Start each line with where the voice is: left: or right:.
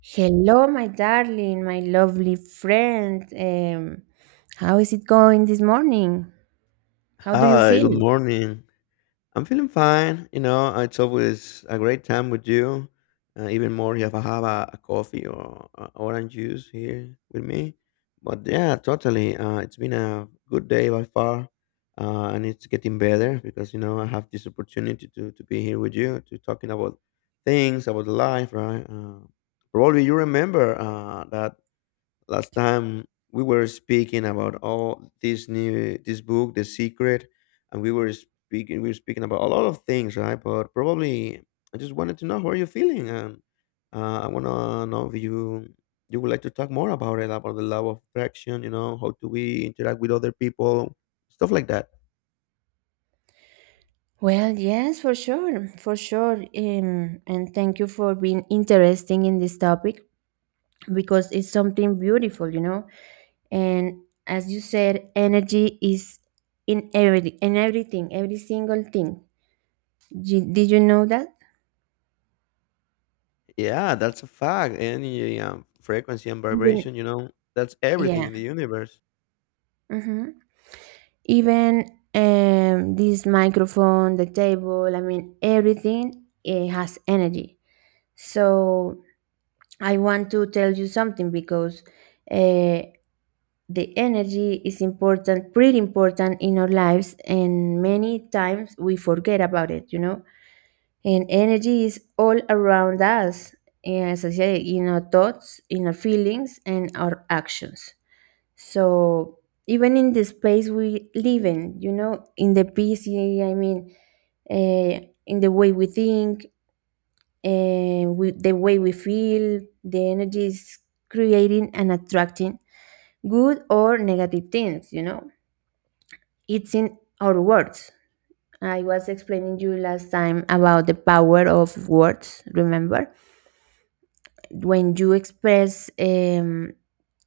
right: Hello, my darling, my lovely friend. How is it going this morning? How do you
left: Hi, good
right: feel?
left: morning. I'm feeling fine. You know, it's always a great time with you. Even more if I have a coffee or a orange juice here with me. But yeah, totally. It's been a good day by far, and it's getting better because you know I have this opportunity to be here with you to talking about things about life, right? Probably you remember that last time we were speaking about all this new this book, The Secret, and we were speaking about a lot of things, right? But probably I just wanted to know how are you feeling, and I want to know if you would like to talk more about it, about the law of attraction. You know, how do we interact with other people, stuff like that.
right: Well, yes, for sure, for sure. And thank you for being interesting in this topic because it's something beautiful, you know. And as you said, energy is in everything, every single thing. Did you know that?
left: Yeah, that's a fact. Energy, frequency and
right: Even,
left: vibration, you know, that's everything
right: yeah.
left: in the universe.
right: Mm-hmm. Even this microphone, the table, I mean, everything it has energy. So I want to tell you something because uh, the energy is important, pretty important in our lives, and many times we forget about it, you know. And energy is all around us, as I say, in our thoughts, in our feelings, and our actions. So even in the space we live in, you know, in the busy, I mean, uh, in the way we think, the way we feel, the energy is creating and attracting good or negative things, you know. It's in our words. I was explaining you last time about the power of words, remember? When you express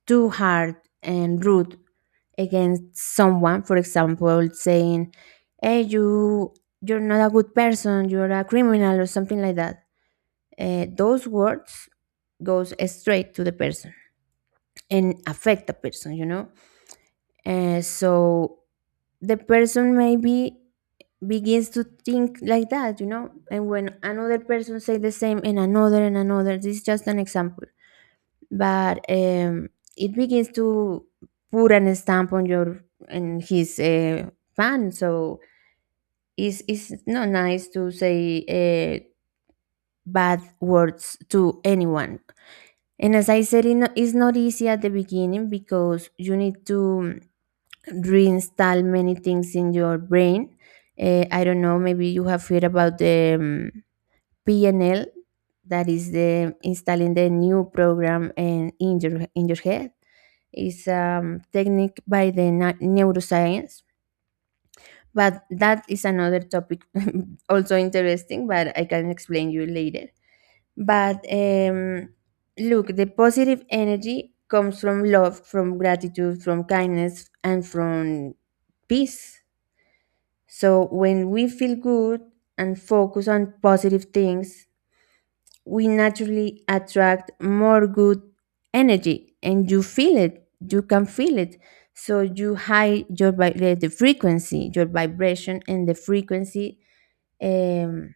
right: too hard and rude against someone, for example, saying, "Hey, you, you're not a good person. You're a criminal," or something like that. Those words goes straight to the person and affect the person. You know, so the person maybe begins to think like that. You know, and when another person say the same, and another, this is just an example, but it begins to put an stamp on your and his fan. So it's not nice to say bad words to anyone. And as I said, it's not easy at the beginning because you need to reinstall many things in your brain. I don't know, maybe you have heard about the PNL, that is the installing the new program and in your head. It's a technique by the neuroscience. But that is another topic, also interesting, but I can explain you later. But look, the positive energy comes from love, from gratitude, from kindness, and from peace. So when we feel good and focus on positive things, we naturally attract more good energy, and you feel it. You can feel it. So you high your vi- the frequency, your vibration and the frequency um,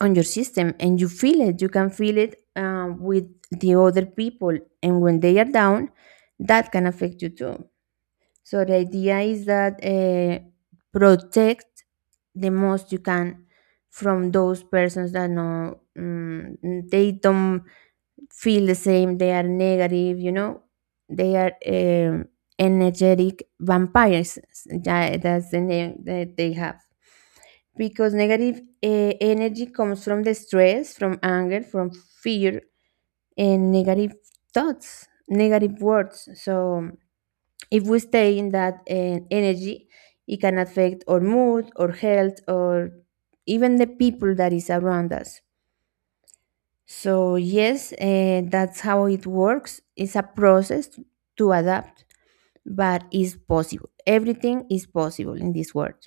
right: on your system, and you feel it, you can feel it with the other people. And when they are down, that can affect you too. So the idea is that protect the most you can from those persons that no, they don't feel the same, they are negative, you know, they are energetic vampires. Yeah, that's the name that they have because negative energy comes from the stress, from anger, from fear, and negative thoughts, negative words. So if we stay in that energy, it can affect our mood, our health, or even the people that is around us. So yes, that's how it works. It's a process to adapt, but it's possible. Everything is possible in this world.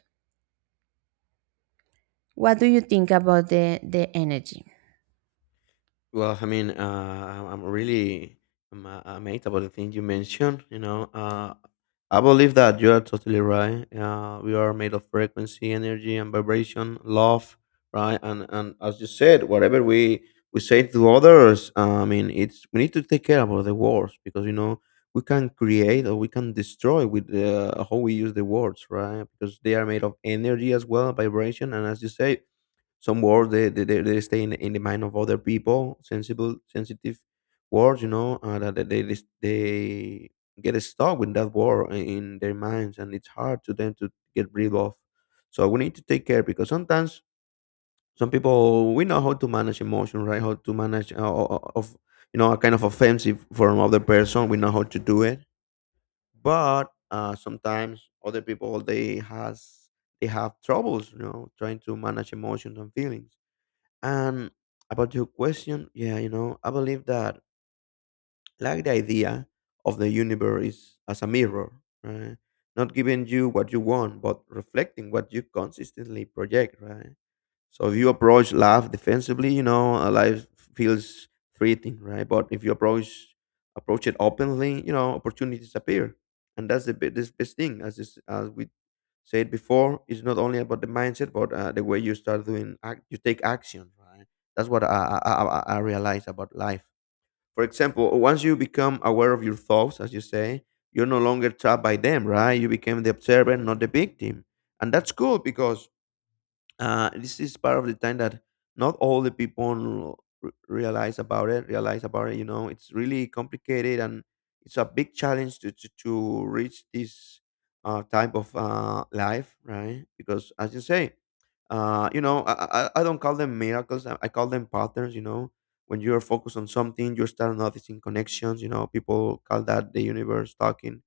right: What do you think about the energy?
left: Well, I mean, I'm really amazed about the thing you mentioned. You know, I believe that you are totally right. We are made of frequency, energy, and vibration, love, right? And as you said, whatever we say to others, I mean, it's we need to take care about the words, because you know we can create or we can destroy with how we use the words, right? Because they are made of energy as well, vibration, and as you say, some words they stay in the mind of other people. Sensible, sensitive words, you know. Uh, that that they they they get stuck with that word in their minds, and it's hard to them to get rid of. So we need to take care, because sometimes some people we know how to manage emotion, right? How to manage, of, you know, a kind of offensive from other person, we know how to do it. But sometimes other people they has they have troubles, you know, trying to manage emotions and feelings. And about your question, yeah, you know, I believe that like the idea of the universe is as a mirror, right? Not giving you what you want, but reflecting what you consistently project, right? So if you approach life defensively, you know, life feels threatening, right? But if you approach it openly, you know, opportunities appear, and that's the this best thing. As this, as we said before, it's not only about the mindset, but the way you start doing, act, you take action, right? That's what I realize about life. For example, once you become aware of your thoughts, as you say, you're no longer trapped by them, right? You became the observer, not the victim, and that's cool because this is part of the time that not all the people realize about it, you know, it's really complicated. And it's a big challenge to to reach this type of life, right? Because as you say, you know, I don't call them miracles, I call them patterns, you know. When you're focused on something, you start noticing connections. You know, people call that the universe talking.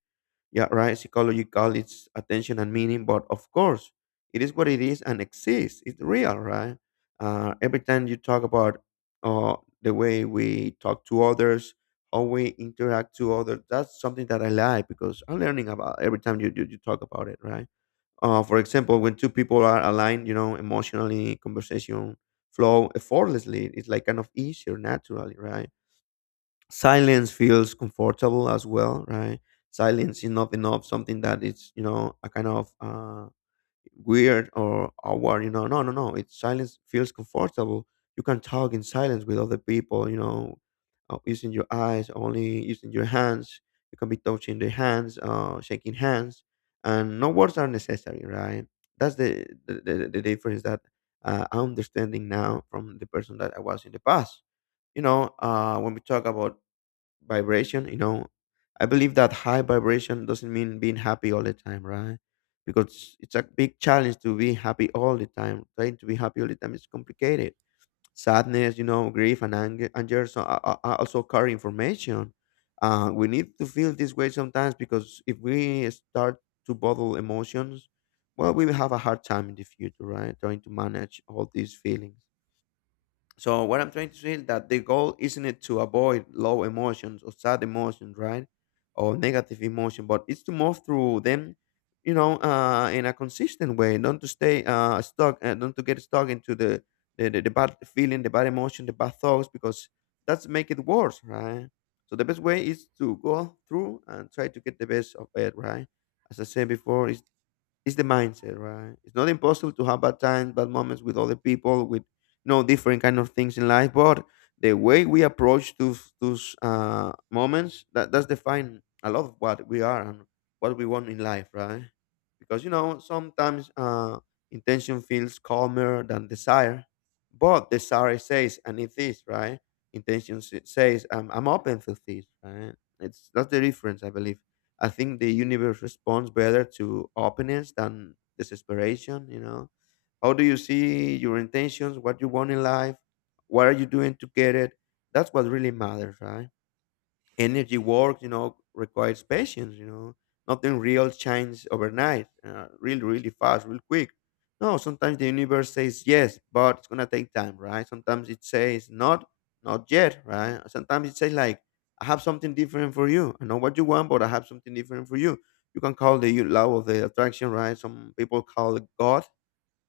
left: Yeah, right. Psychological, it's attention and meaning, but of course, it is what it is and exists. It's real, right? Every time you talk about uh, the way we talk to others, how we interact to others, that's something that I like, because I'm learning about every time you talk about it, right? For example, when two people are aligned, you know, emotionally, conversation flow effortlessly. It's like kind of easier, naturally, right? Silence feels comfortable as well, right? Silence is not enough something that it's, you know, a kind of weird or awkward, you know. No, no, no, it's silence feels comfortable. You can talk in silence with other people, you know, using your eyes only, using your hands. You can be touching the hands, shaking hands, and no words are necessary, right? That's the difference that I'm understanding now from the person that I was in the past. You know, when we talk about vibration, you know, I believe that high vibration doesn't mean being happy all the time, right? Because it's a big challenge to be happy all the time. Trying to be happy all the time is complicated. Sadness, you know, grief and anger, anger, so are also carry information. Uh, we need to feel this way sometimes, because if we start to bottle emotions, well, we will have a hard time in the future, right, trying to manage all these feelings. So what I'm trying to say is that the goal isn't it to avoid low emotions or sad emotions, right? Or negative emotion, but it's to move through them, you know, in a consistent way. Not to stay stuck, not to get stuck into the bad feeling, the bad emotion, the bad thoughts, because that's make it worse, right? So the best way is to go through and try to get the best of it, right? As I said before, it's the mindset, right? It's not impossible to have bad times, bad moments with other people, with, you know, different kind of things in life. But the way we approach those moments, that does define a lot of what we are and what we want in life, right? Because you know sometimes intention feels calmer than desire, but desire says, and it is right. Intention says, "I'm open for this." Right? It's that's the difference, I believe. I think the universe responds better to openness than desperation, you know. How do you see your intentions, what you want in life, what are you doing to get it? That's what really matters, right? Energy work, you know, requires patience, you know. Nothing real changes overnight, really, really fast, real quick. No, sometimes the universe says yes, but it's going to take time, right? Sometimes it says not, not yet, right? Sometimes it says like, I have something different for you. I know what you want, but I have something different for you. You can call the law of the attraction, right? Some people call it God,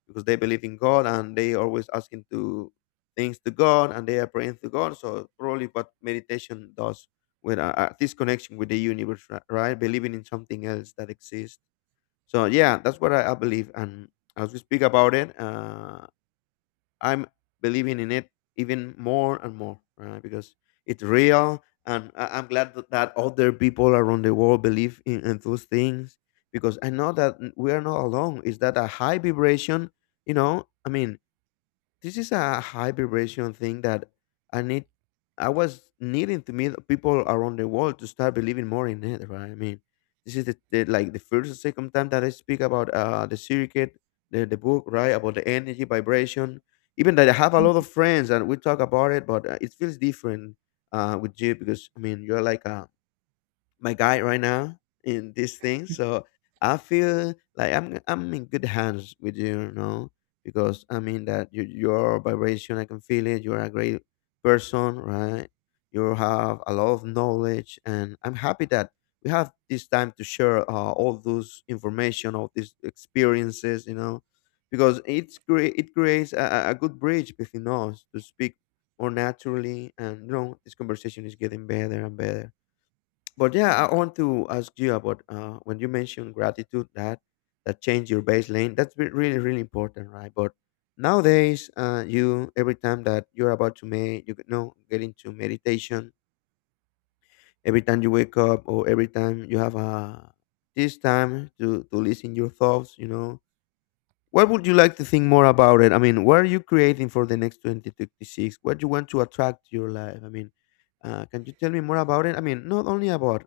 left: because they believe in God and they always asking to things to God, and they are praying to God. So probably what meditation does with this connection with the universe, right? Believing in something else that exists. So yeah, that's what I believe. And as we speak about it, I'm believing in it even more and more, right? Because it's real, and I'm glad that other people around the world believe in those things, because I know that we are not alone. Is that a high vibration? You know, I mean, this is a high vibration thing that I need. I was needing to meet people around the world to start believing more in it, right? I mean, this is the like the first or second time that I speak about the circuit, the book, right? About the energy vibration. Even that I have a lot of friends and we talk about it, but it feels different with you, because I mean you're like a my guide right now in this thing. So I feel like I'm in good hands with you, you know, because I mean that you, your vibration, I can feel it. You're a great person, right? You have a lot of knowledge, and I'm happy that we have this time to share all those information, all these experiences, you know, because it's it creates a good bridge between us to speak more naturally. And you know, this conversation is getting better and better. But yeah, I want to ask you about when you mentioned gratitude, that that changed your baseline. That's really, really important, right? But nowadays, you every time that you're about to make, you know, get into meditation, every time you wake up or every time you have a this time to listen your thoughts, you know, what would you like to think more about it? I mean, what are you creating for the next 2026? What you want to attract to your life? I mean, can you tell me more about it? I mean, not only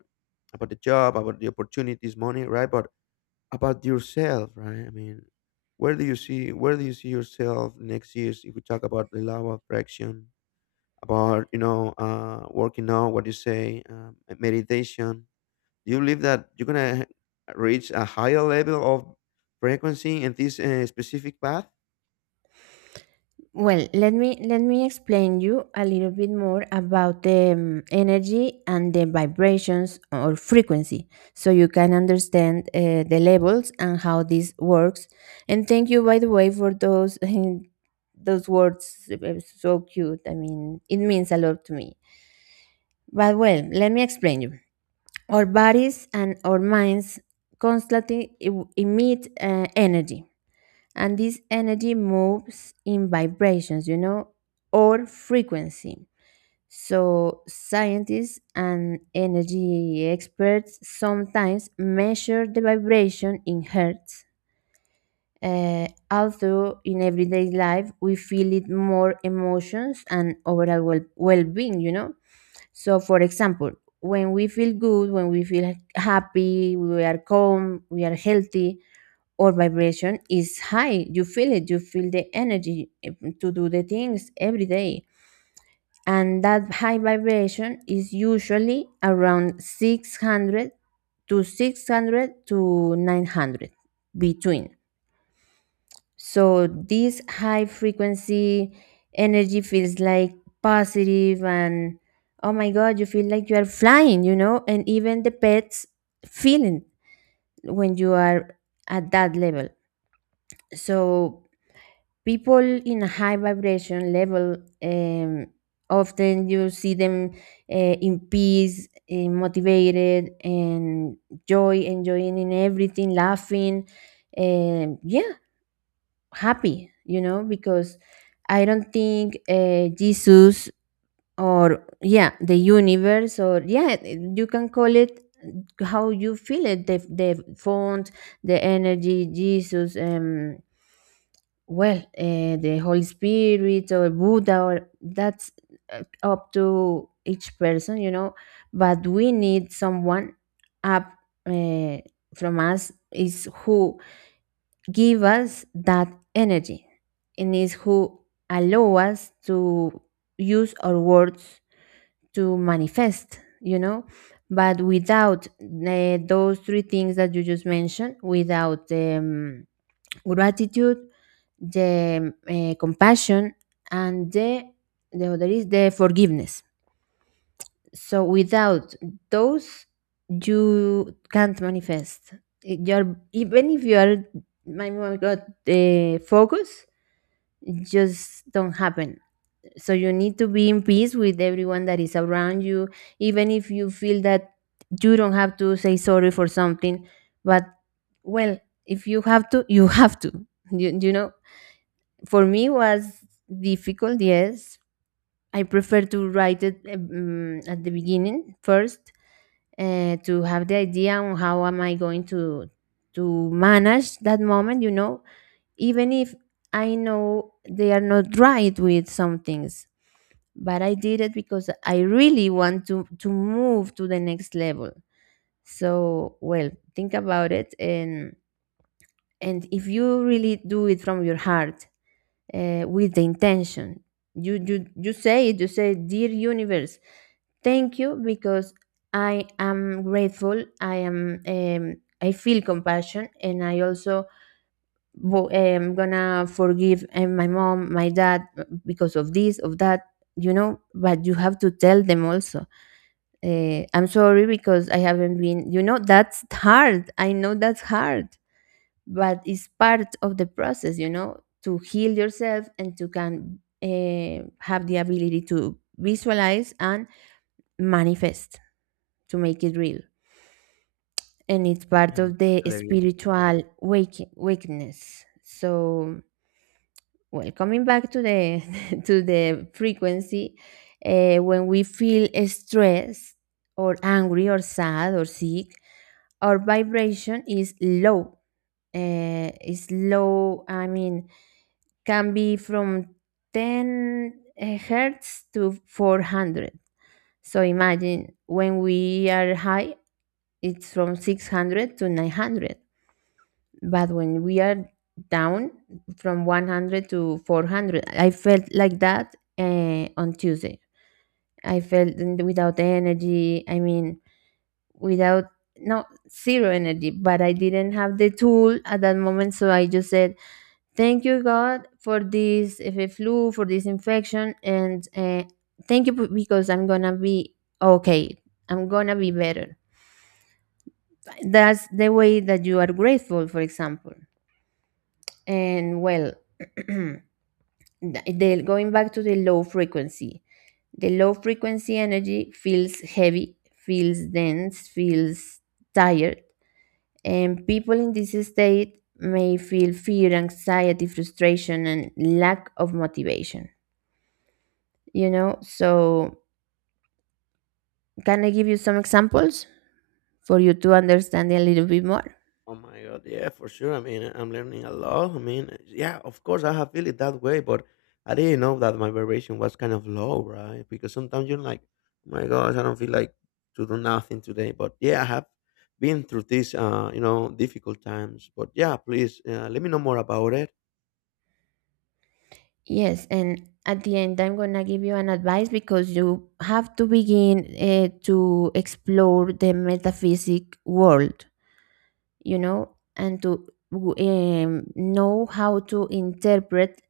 left: about the job, about the opportunities, money, right? But about yourself, right? I mean, where do you see yourself next years? If we talk about the law of attraction, about working out, what you say, meditation, do you believe that you're gonna reach a higher level of frequency in this specific path?
right: Well, let me explain you a little bit more about the energy and the vibrations or frequency, so you can understand the levels and how this works. And thank you, by the way, for those those words. So cute. I mean, it means a lot to me. But well, let me explain you. Our bodies and our minds constantly emit energy, and this energy moves in vibrations, you know, or frequency. So, scientists and energy experts sometimes measure the vibration in hertz. Although in everyday life we feel it more emotions and overall well-being, you know. So, for example, when we feel good, when we feel happy, we are calm, we are healthy, or vibration is high. You feel it, you feel the energy to do the things every day. And that high vibration is usually around 600 to 900 between. So this high frequency energy feels like positive, and oh my god, you feel like you are flying, you know, and even the pets feeling when you are at that level. So people in a high vibration level, um, often you see them uh, in peace, motivated and joy, enjoying in everything, laughing, yeah, happy, you know, because I don't think Jesus or, yeah, the universe, or, yeah, you can call it how you feel it, the font, the energy, Jesus, well, the Holy Spirit or Buddha, or that's up to each person, you know. But we need someone up, uh, from us, is who give us that energy, and is who allow us to use our words to manifest, you know. But without those three things that you just mentioned, without gratitude, the compassion, and the other is the forgiveness, so without those you can't manifest. You're even if you are, my god, focus, it just don't happen. So you need to be in peace with everyone that is around you, even if you feel that you don't have to say sorry for something. But well, if you have to, you have to. You know, for me was difficult, yes. I prefer to write it at the beginning first, to have the idea on how am I going to manage that moment, you know, even if I know they are not right with some things, but I did it because I really want to move to the next level. So well, think about it. And if you really do it from your heart, with the intention. You say it, you say, "Dear universe, thank you because I am grateful. I am, I feel compassion, and I also am gonna forgive my mom, my dad because of this, of that," you know, but you have to tell them also, "I'm sorry because I haven't been," you know, that's hard. I know that's hard, but it's part of the process, you know, to heal yourself and to can have the ability to visualize and manifest, to make it real. And it's part
left: Yeah, I'm
right: of the
left: totally agree.
right: spiritual wakeness. So well, coming back to the to the frequency, when we feel stressed or angry or sad or sick, our vibration is low. Is low, I mean, can be from 10 hertz to 400. So imagine when we are high, it's from 600 to 900. But when we are down, from 100 to 400. I felt like that on Tuesday. I felt without energy, I mean, without, no, zero energy, but I didn't have the tool at that moment. So I just said, "Thank you, God, for this flu, for this infection, and thank you because I'm gonna be okay. I'm gonna be better." That's the way that you are grateful, for example. And well, the, going back to the low frequency energy feels heavy, feels dense, feels tired, and people in this state may feel fear, anxiety, frustration, and lack of motivation, you know. So can I give you some examples for you to understand a little bit more?
left: Oh my god, yeah, for sure. I mean, I'm learning a lot. I mean, yeah, of course, I have feel it that way, but I didn't know that my vibration was kind of low, right? Because sometimes you're like, oh my gosh, I don't feel like to do nothing today. But yeah, I have been through these, difficult times. But yeah, please let me know more about it.
right: Yes, and at the end I'm going to give you an advice because you have to begin to explore the metaphysic world, you know, and to know how to interpret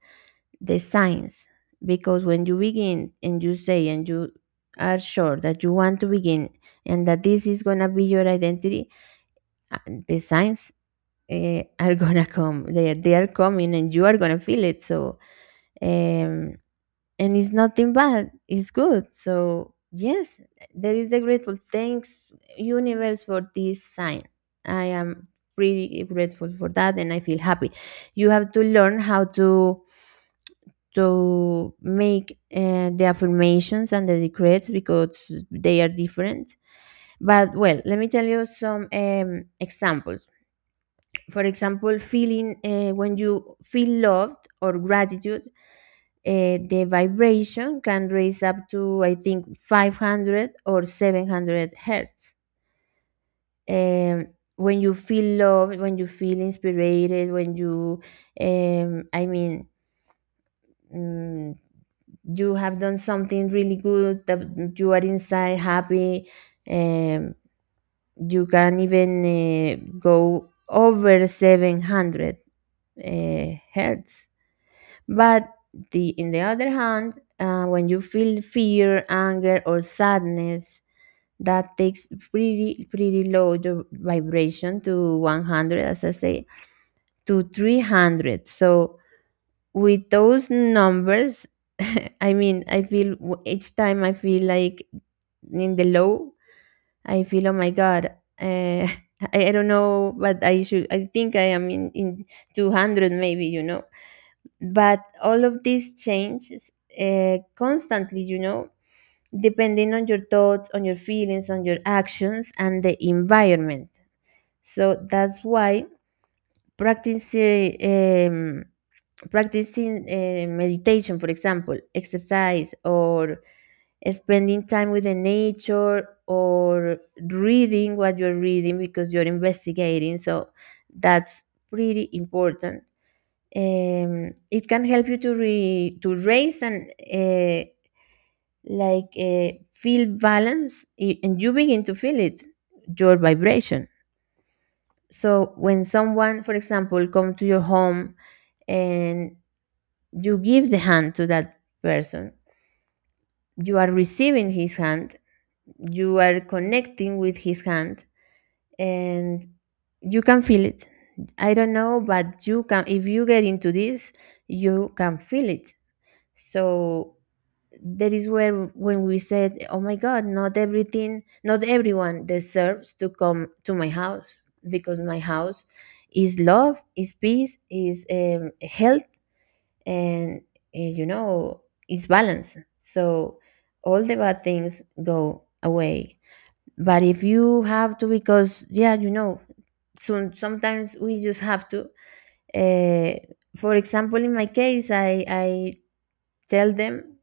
right: the science. Because when you begin, and you say and you are sure that you want to begin, and that this is going to be your identity, uh, the science, are gonna come. They are coming, and you are gonna feel it. So um, and it's nothing bad, it's good. So yes, there is the grateful. Thanks universe for this sign. I am pretty grateful for that, and I feel happy. You have to learn how to make the affirmations and the decrees because they are different. But well, let me tell you some examples. For example, feeling when you feel loved or gratitude, the vibration can raise up to, I think, 500 or 700 hertz. Um, when you feel loved, when you feel inspired, when you, I mean, mm, you have done something really good that you are inside happy, um, you can even go over 700 hertz. But the, in the other hand, when you feel fear, anger, or sadness, that takes pretty pretty low the vibration to 100, as I say, to 300. So with those numbers, I mean, I feel each time I feel like in the low, I feel oh my god, uh, I don't know, but I should. I think I am in 200 maybe, but all of this changes constantly, depending on your thoughts, on your feelings, on your actions, and the environment. So that's why practicing um, practicing meditation, for example, exercise, or spending time with the nature, or reading what you're reading because you're investigating. So that's pretty important. It can help you to raise, and uh, like feel balance, and you begin to feel it, your vibration. So when someone, for example, come to your home and you give the hand to that person, you are receiving his hand, you are connecting with his hand, and you can feel it. I don't know, but you can, if you get into this, you can feel it. So that is where, when we said, oh my god, not everything, not everyone deserves to come to my house, because my house is love, is peace, is health, and uh, you know is balance. So all the bad things go away. But if you have to, because, yeah, you know, sometimes we just have to, uh, for example, in my case, I tell them,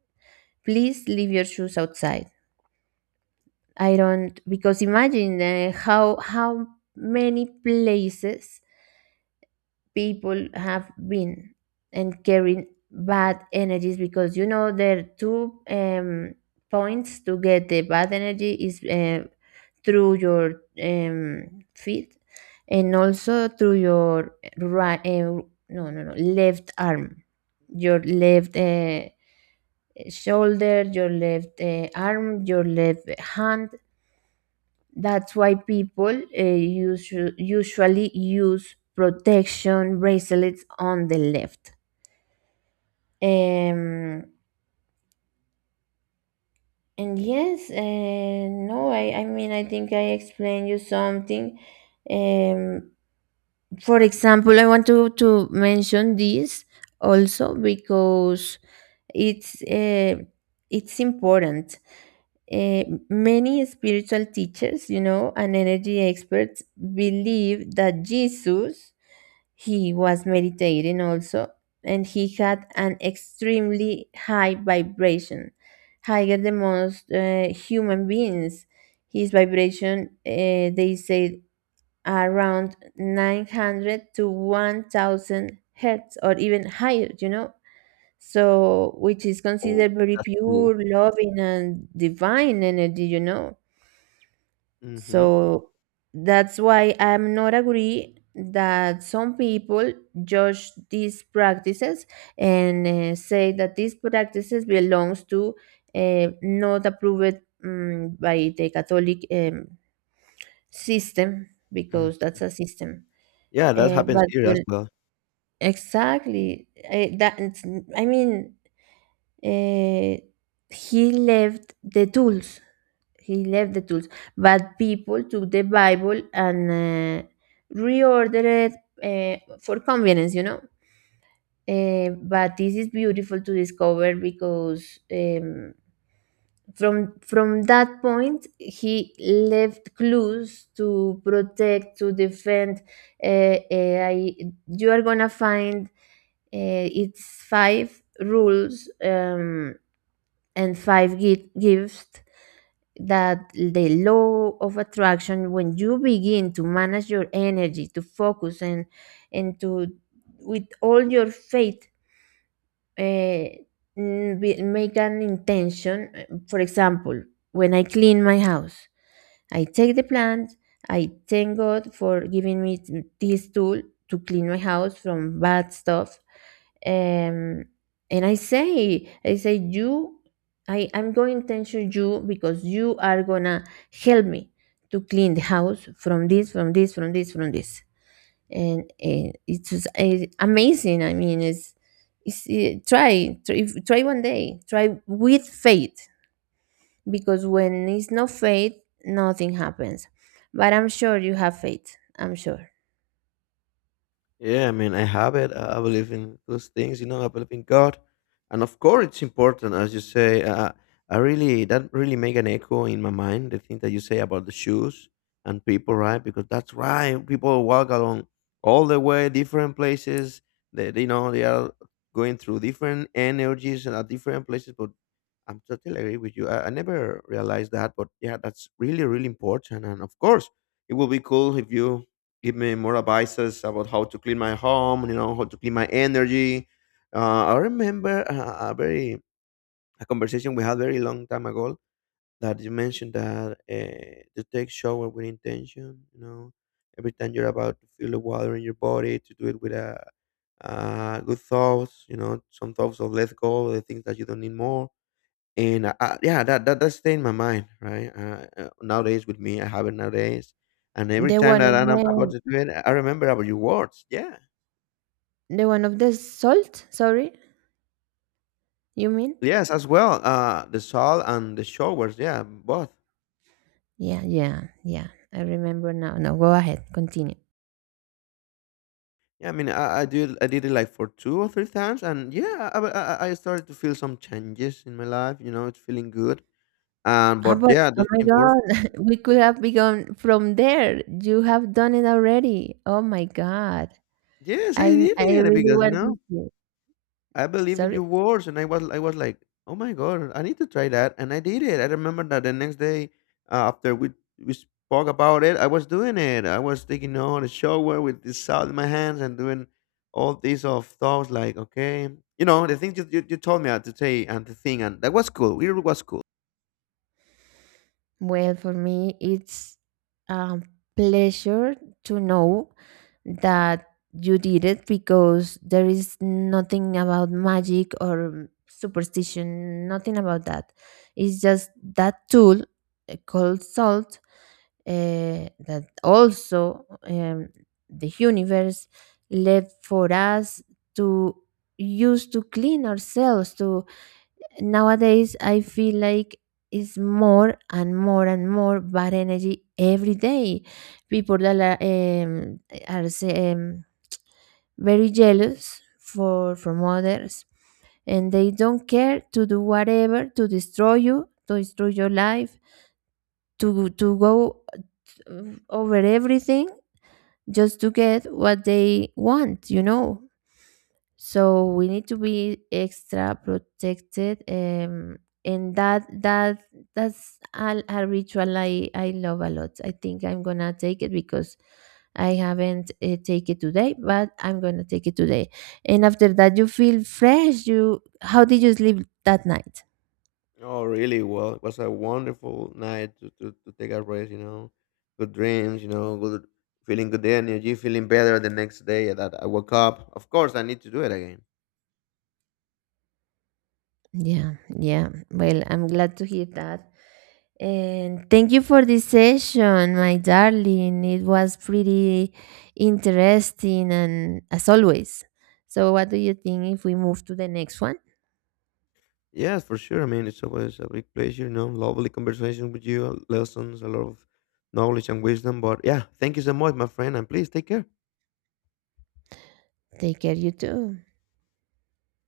right: please leave your shoes outside. I don't, because imagine, how many places people have been, and carrying bad energies, because you know there are two points to get the bad energy. Is through your feet, and also through your right, no, no, no, left arm. Your left shoulder, your left arm, your left hand. That's why people usually use protection bracelets on the left. Um, and yes, no, I mean, I think I explained you something. Um, for example, I want to mention this also because it's uh, it's important. eh, Many spiritual teachers, you know, and energy experts believe that Jesus, he was meditating also, and he had an extremely high vibration, higher than most human beings. His vibration, they say, around 900 to 1000 hertz or even higher, you know, so which is
left: Oh,
right: considered very
left: that's
right: pure,
left: cool.
right: loving, and divine energy, you know.
left: Mm-hmm.
right: So that's why I'm not agree that some people judge these practices, and say that these practices belongs to, not approved by the Catholic system, because that's a system.
left: Yeah, that happens
right: But
left: here as
right: well,
left: well.
right: exactly I, that, I mean uh, he left the tools. He left the tools, but people took the Bible and reordered it, for convenience, you know. But this is beautiful to discover because from that point he left clues to protect, to defend. Uh, uh, I, you are gonna find, it's five rules. And five gives that, the law of attraction, when you begin to manage your energy, to focus, and to, with all your faith, uh, make an intention. For example, when I clean my house, I take the plant. I thank God for giving me this tool to clean my house from bad stuff. Um, and I say, you, I'm going to thank you because you are gonna help me to clean the house from this, from this, from this, from this, and it's just, amazing. I mean, try, try one day, try with faith, because when it's no faith, nothing happens. But I'm sure you have faith. I'm sure.
left: Yeah, I mean, I have it. I believe in those things, you know. I believe in God, and of course, it's important, as you say. I really that really make an echo in my mind. The thing that you say about the shoes and people, right? Because that's right. People walk along all the way, different places. They are going through different energies and at different places. But I'm totally agree with you. I never realized that, but yeah, that's really, really important. And of course, it will be cool if you give me more advices about how to clean my home, you know, how to clean my energy. I remember a very a conversation we had very long time ago that you mentioned that to take shower with intention, you know, every time you're about to feel the water in your body, to do it with a good thoughts, you know, some thoughts of let go, the things that you don't need more and yeah that that stayed in my mind, right. Nowadays with me, I have it nowadays, and every
right: The
left: time
right: one
left: that
right: of
left: I'm about
right: the
left: to do it, I remember about your words. Yeah.
right: the one of the salt. Sorry, you mean?
left: Yes, as well. The salt and the showers, yeah, both.
right: Yeah, yeah, yeah. I remember now. No, go ahead. Continue.
left: Yeah, I mean, I did I did it like for two or three times, and yeah, I started to feel some changes in my life, you know. It's feeling good, and
right: How
left: but
right: about,
left: yeah,
right: oh
left: that's
right: my
left: important.
right: God, we could have begun from there. You have done it already. Oh my God.
left: Yes, I
right: I
left: did
right: I
left: it
right: really
left: because you
right: want to
left: know
right: see.
left: I believe in your
right: Sorry.
left: words, and I was like, oh my god, I need to try that, and I did it. I remember that the next day after we spoke about it, I was doing it. I was taking on a shower with the salt in my hands and doing all these of thoughts like, okay, you know, the things you told me how to say and the thing, and that was cool. It was cool.
right: Well, for me, it's a pleasure to know that you did it, because there is nothing about magic or superstition, nothing about that. It's just that tool, called salt, that also the universe left for us to use, to clean ourselves. To Nowadays, I feel like it's more and more and more bad energy every day. People that are, um, are say, very jealous for from others, and they don't care to do whatever to destroy you, to destroy your life, to go over everything, just to get what they want. You know. So we need to be extra protected, and that's a ritual I love a lot. I think I'm gonna take it, because I haven't take it today, but I'm gonna take it today. And after that you feel fresh. You, how did you sleep that night?
left: Oh, really? Well, it was a wonderful night to take a rest, you know, good dreams, you know, good feeling good energy, feeling better the next day that I woke up. Of course, I need to do it again.
right: Yeah, yeah. Well, I'm glad to hear that. And thank you for this session, my darling. It was pretty interesting, and as always. So, what do you think if we move to the next one?
left: Yes, for sure. I mean, it's always a big pleasure, you know, lovely conversation with you, lessons, a lot of knowledge and wisdom. But yeah, thank you so much, my friend, and please take care.
right: Take care, you too.